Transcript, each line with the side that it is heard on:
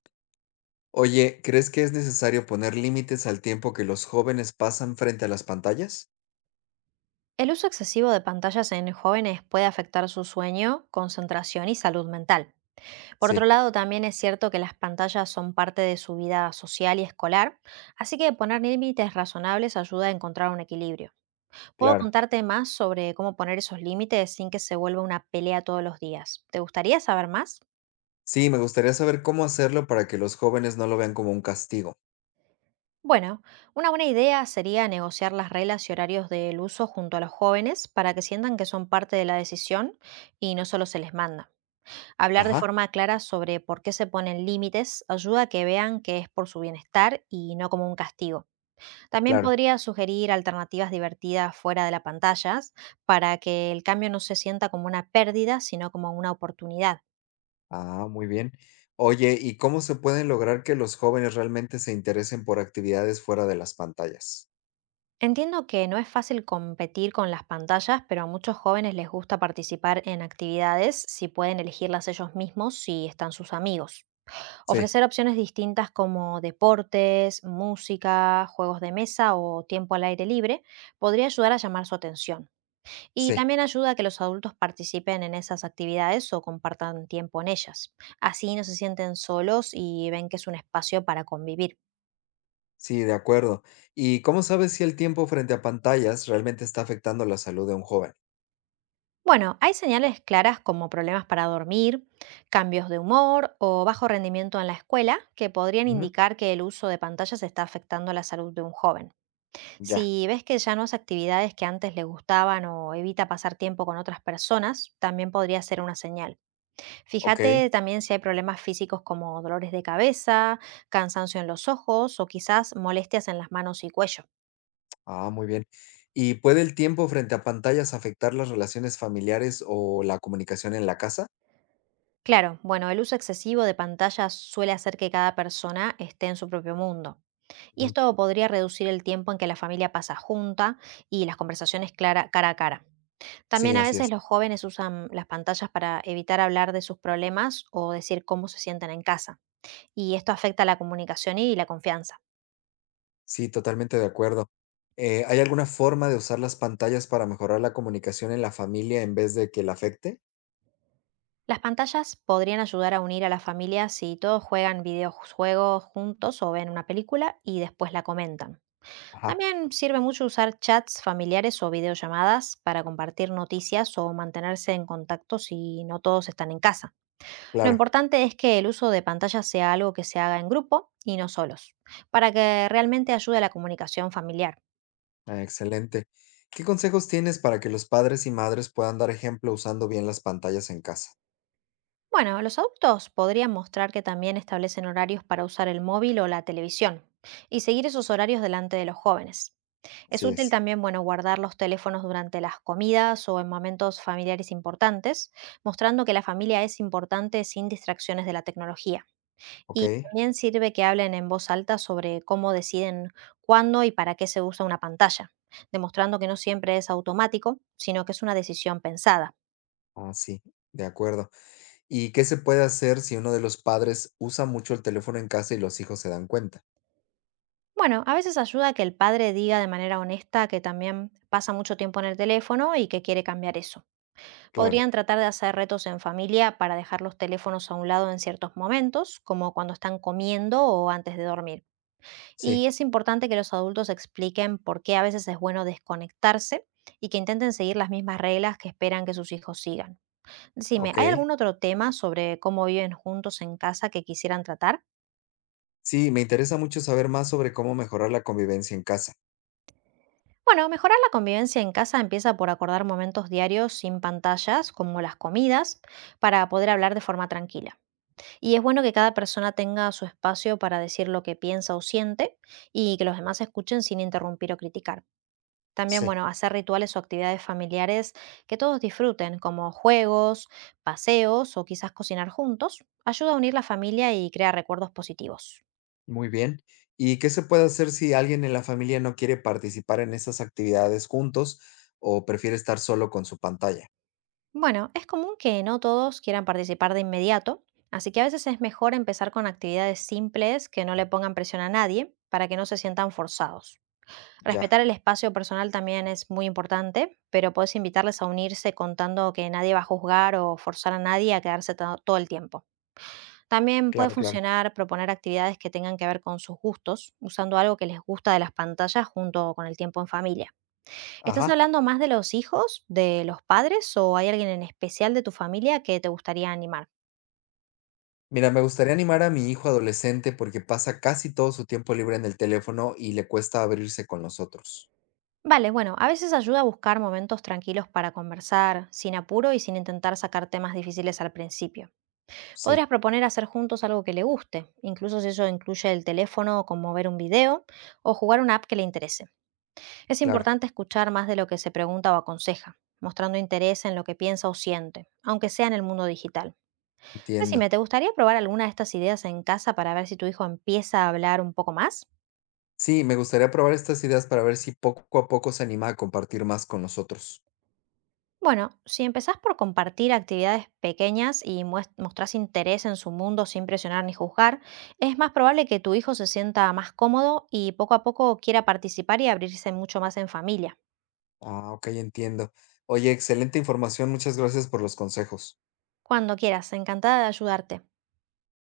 left: Oye, ¿crees que es necesario poner límites al tiempo que los jóvenes pasan frente a las pantallas?
right: El uso excesivo de pantallas en jóvenes puede afectar su sueño, concentración y salud mental. Por otro
left: Sí,
right: lado, también es cierto que las pantallas son parte de su vida social y escolar, así que poner límites razonables ayuda a encontrar un equilibrio. Puedo
left: claro.
right: contarte más sobre cómo poner esos límites sin que se vuelva una pelea todos los días. ¿Te gustaría saber más?
left: Sí, me gustaría saber cómo hacerlo para que los jóvenes no lo vean como un castigo.
right: Bueno, una buena idea sería negociar las reglas y horarios del uso junto a los jóvenes para que sientan que son parte de la decisión y no solo se les manda. Hablar de
left: Ajá.
right: forma clara sobre por qué se ponen límites ayuda a que vean que es por su bienestar y no como un castigo. También
left: Claro.
right: podría sugerir alternativas divertidas fuera de las pantallas para que el cambio no se sienta como una pérdida, sino como una oportunidad.
left: Ah, muy bien. Oye, ¿y cómo se pueden lograr que los jóvenes realmente se interesen por actividades fuera de las pantallas?
right: Entiendo que no es fácil competir con las pantallas, pero a muchos jóvenes les gusta participar en actividades si pueden elegirlas ellos mismos si están sus amigos.
left: Sí,
right: Ofrecer opciones distintas como deportes, música, juegos de mesa o tiempo al aire libre podría ayudar a llamar su atención. Y
left: sí,
right: también ayuda a que los adultos participen en esas actividades o compartan tiempo en ellas. Así no se sienten solos y ven que es un espacio para convivir.
left: sí, de acuerdo. ¿Y cómo sabes si el tiempo frente a pantallas realmente está afectando la salud de un joven?
right: Bueno, hay señales claras como problemas para dormir, cambios de humor o bajo rendimiento en la escuela que podrían
left: Ujú.
right: indicar que el uso de pantallas está afectando la salud de un joven.
left: Ya,
right: Si ves que ya no hace actividades que antes le gustaban o evita pasar tiempo con otras personas, también podría ser una señal.
left: ok.
right: Fíjate también si hay problemas físicos como dolores de cabeza, cansancio en los ojos o quizás molestias en las manos y cuello.
left: Ah, muy bien. ¿Y puede el tiempo frente a pantallas afectar las relaciones familiares o la comunicación en la casa?
right: Claro, bueno, el uso excesivo de pantallas suele hacer que cada persona esté en su propio mundo. Y
left: Ujú.
right: esto podría reducir el tiempo en que la familia pasa junta y las conversaciones cara a cara.
left: Sí,
right: También a
left: así es.
right: veces los jóvenes usan las pantallas para evitar hablar de sus problemas o decir cómo se sienten en casa, y esto afecta la comunicación y la confianza.
left: Sí, totalmente de acuerdo. ¿Hay alguna forma de usar las pantallas para mejorar la comunicación en la familia en vez de que la afecte?
right: Las pantallas podrían ayudar a unir a las familias si todos juegan videojuegos juntos o ven una película y después la comentan.
left: Ajá.
right: También sirve mucho usar chats familiares o videollamadas para compartir noticias o mantenerse en contacto si no todos están en casa. Lo
left: Claro,
right: importante es que el uso de pantallas sea algo que se haga en grupo y no solos, para que realmente ayude a la comunicación familiar.
left: ah, excelente. ¿Qué consejos tienes para que los padres y madres puedan dar ejemplo usando bien las pantallas en casa?
right: Bueno, los adultos podrían mostrar que también establecen horarios para usar el móvil o la televisión y seguir esos horarios delante de los jóvenes. Es
left: Así
right: útil
left: es.
right: también, bueno, guardar los teléfonos durante las comidas o en momentos familiares importantes, mostrando que la familia es importante sin distracciones de la tecnología.
left: Ok,
right: Y también sirve que hablen en voz alta sobre cómo deciden cuándo y para qué se usa una pantalla, demostrando que no siempre es automático, sino que es una decisión pensada.
left: ah, sí, de acuerdo. ¿Y qué se puede hacer si uno de los padres usa mucho el teléfono en casa y los hijos se dan cuenta?
right: Bueno, a veces ayuda que el padre diga de manera honesta que también pasa mucho tiempo en el teléfono y que quiere cambiar eso.
left: Claro.
right: Podrían tratar de hacer retos en familia para dejar los teléfonos a un lado en ciertos momentos, como cuando están comiendo o antes de dormir.
left: Sí,
right: Y es importante que los adultos expliquen por qué a veces es bueno desconectarse y que intenten seguir las mismas reglas que esperan que sus hijos sigan. Decime, ¿hay
left: ok.
right: algún otro tema sobre cómo viven juntos en casa que quisieran tratar?
left: Sí, me interesa mucho saber más sobre cómo mejorar la convivencia en casa.
right: Bueno, mejorar la convivencia en casa empieza por acordar momentos diarios sin pantallas, como las comidas, para poder hablar de forma tranquila. Y es bueno que cada persona tenga su espacio para decir lo que piensa o siente y que los demás escuchen sin interrumpir o criticar. También,
left: Sí.
right: bueno, hacer rituales o actividades familiares que todos disfruten, como juegos, paseos o quizás cocinar juntos, ayuda a unir la familia y crear recuerdos positivos.
left: Muy bien. ¿Y qué se puede hacer si alguien en la familia no quiere participar en esas actividades juntos o prefiere estar solo con su pantalla?
right: Bueno, es común que no todos quieran participar de inmediato, así que a veces es mejor empezar con actividades simples que no le pongan presión a nadie para que no se sientan forzados.
left: Ya.
right: Respetar el espacio personal también es muy importante, pero puedes invitarles a unirse contando que nadie va a juzgar o forzar a nadie a quedarse todo el tiempo. También puede
left: Claro, claro.
right: funcionar proponer actividades que tengan que ver con sus gustos, usando algo que les gusta de las pantallas junto con el tiempo en familia. ¿Estás
left: Ajá.
right: hablando más de los hijos, de los padres o hay alguien en especial de tu familia que te gustaría animar?
left: Mira, me gustaría animar a mi hijo adolescente porque pasa casi todo su tiempo libre en el teléfono y le cuesta abrirse con los otros.
right: Vale, bueno, a veces ayuda a buscar momentos tranquilos para conversar, sin apuro y sin intentar sacar temas difíciles al principio.
left: Sí,
right: Podrías proponer hacer juntos algo que le guste, incluso si eso incluye el teléfono, como ver un video o jugar una app que le interese. Es
left: claro.
right: importante escuchar más de lo que se pregunta o aconseja, mostrando interés en lo que piensa o siente, aunque sea en el mundo digital.
left: Entiendo.
right: Decime, ¿te gustaría probar alguna de estas ideas en casa para ver si tu hijo empieza a hablar un poco más?
left: Sí, me gustaría probar estas ideas para ver si poco a poco se anima a compartir más con nosotros.
right: Bueno, si empezás por compartir actividades pequeñas y mostrás interés en su mundo sin presionar ni juzgar, es más probable que tu hijo se sienta más cómodo y poco a poco quiera participar y abrirse mucho más en familia.
left: Ah, ok, entiendo. Oye, excelente información. Muchas gracias por los consejos.
right: Cuando quieras, encantada de ayudarte.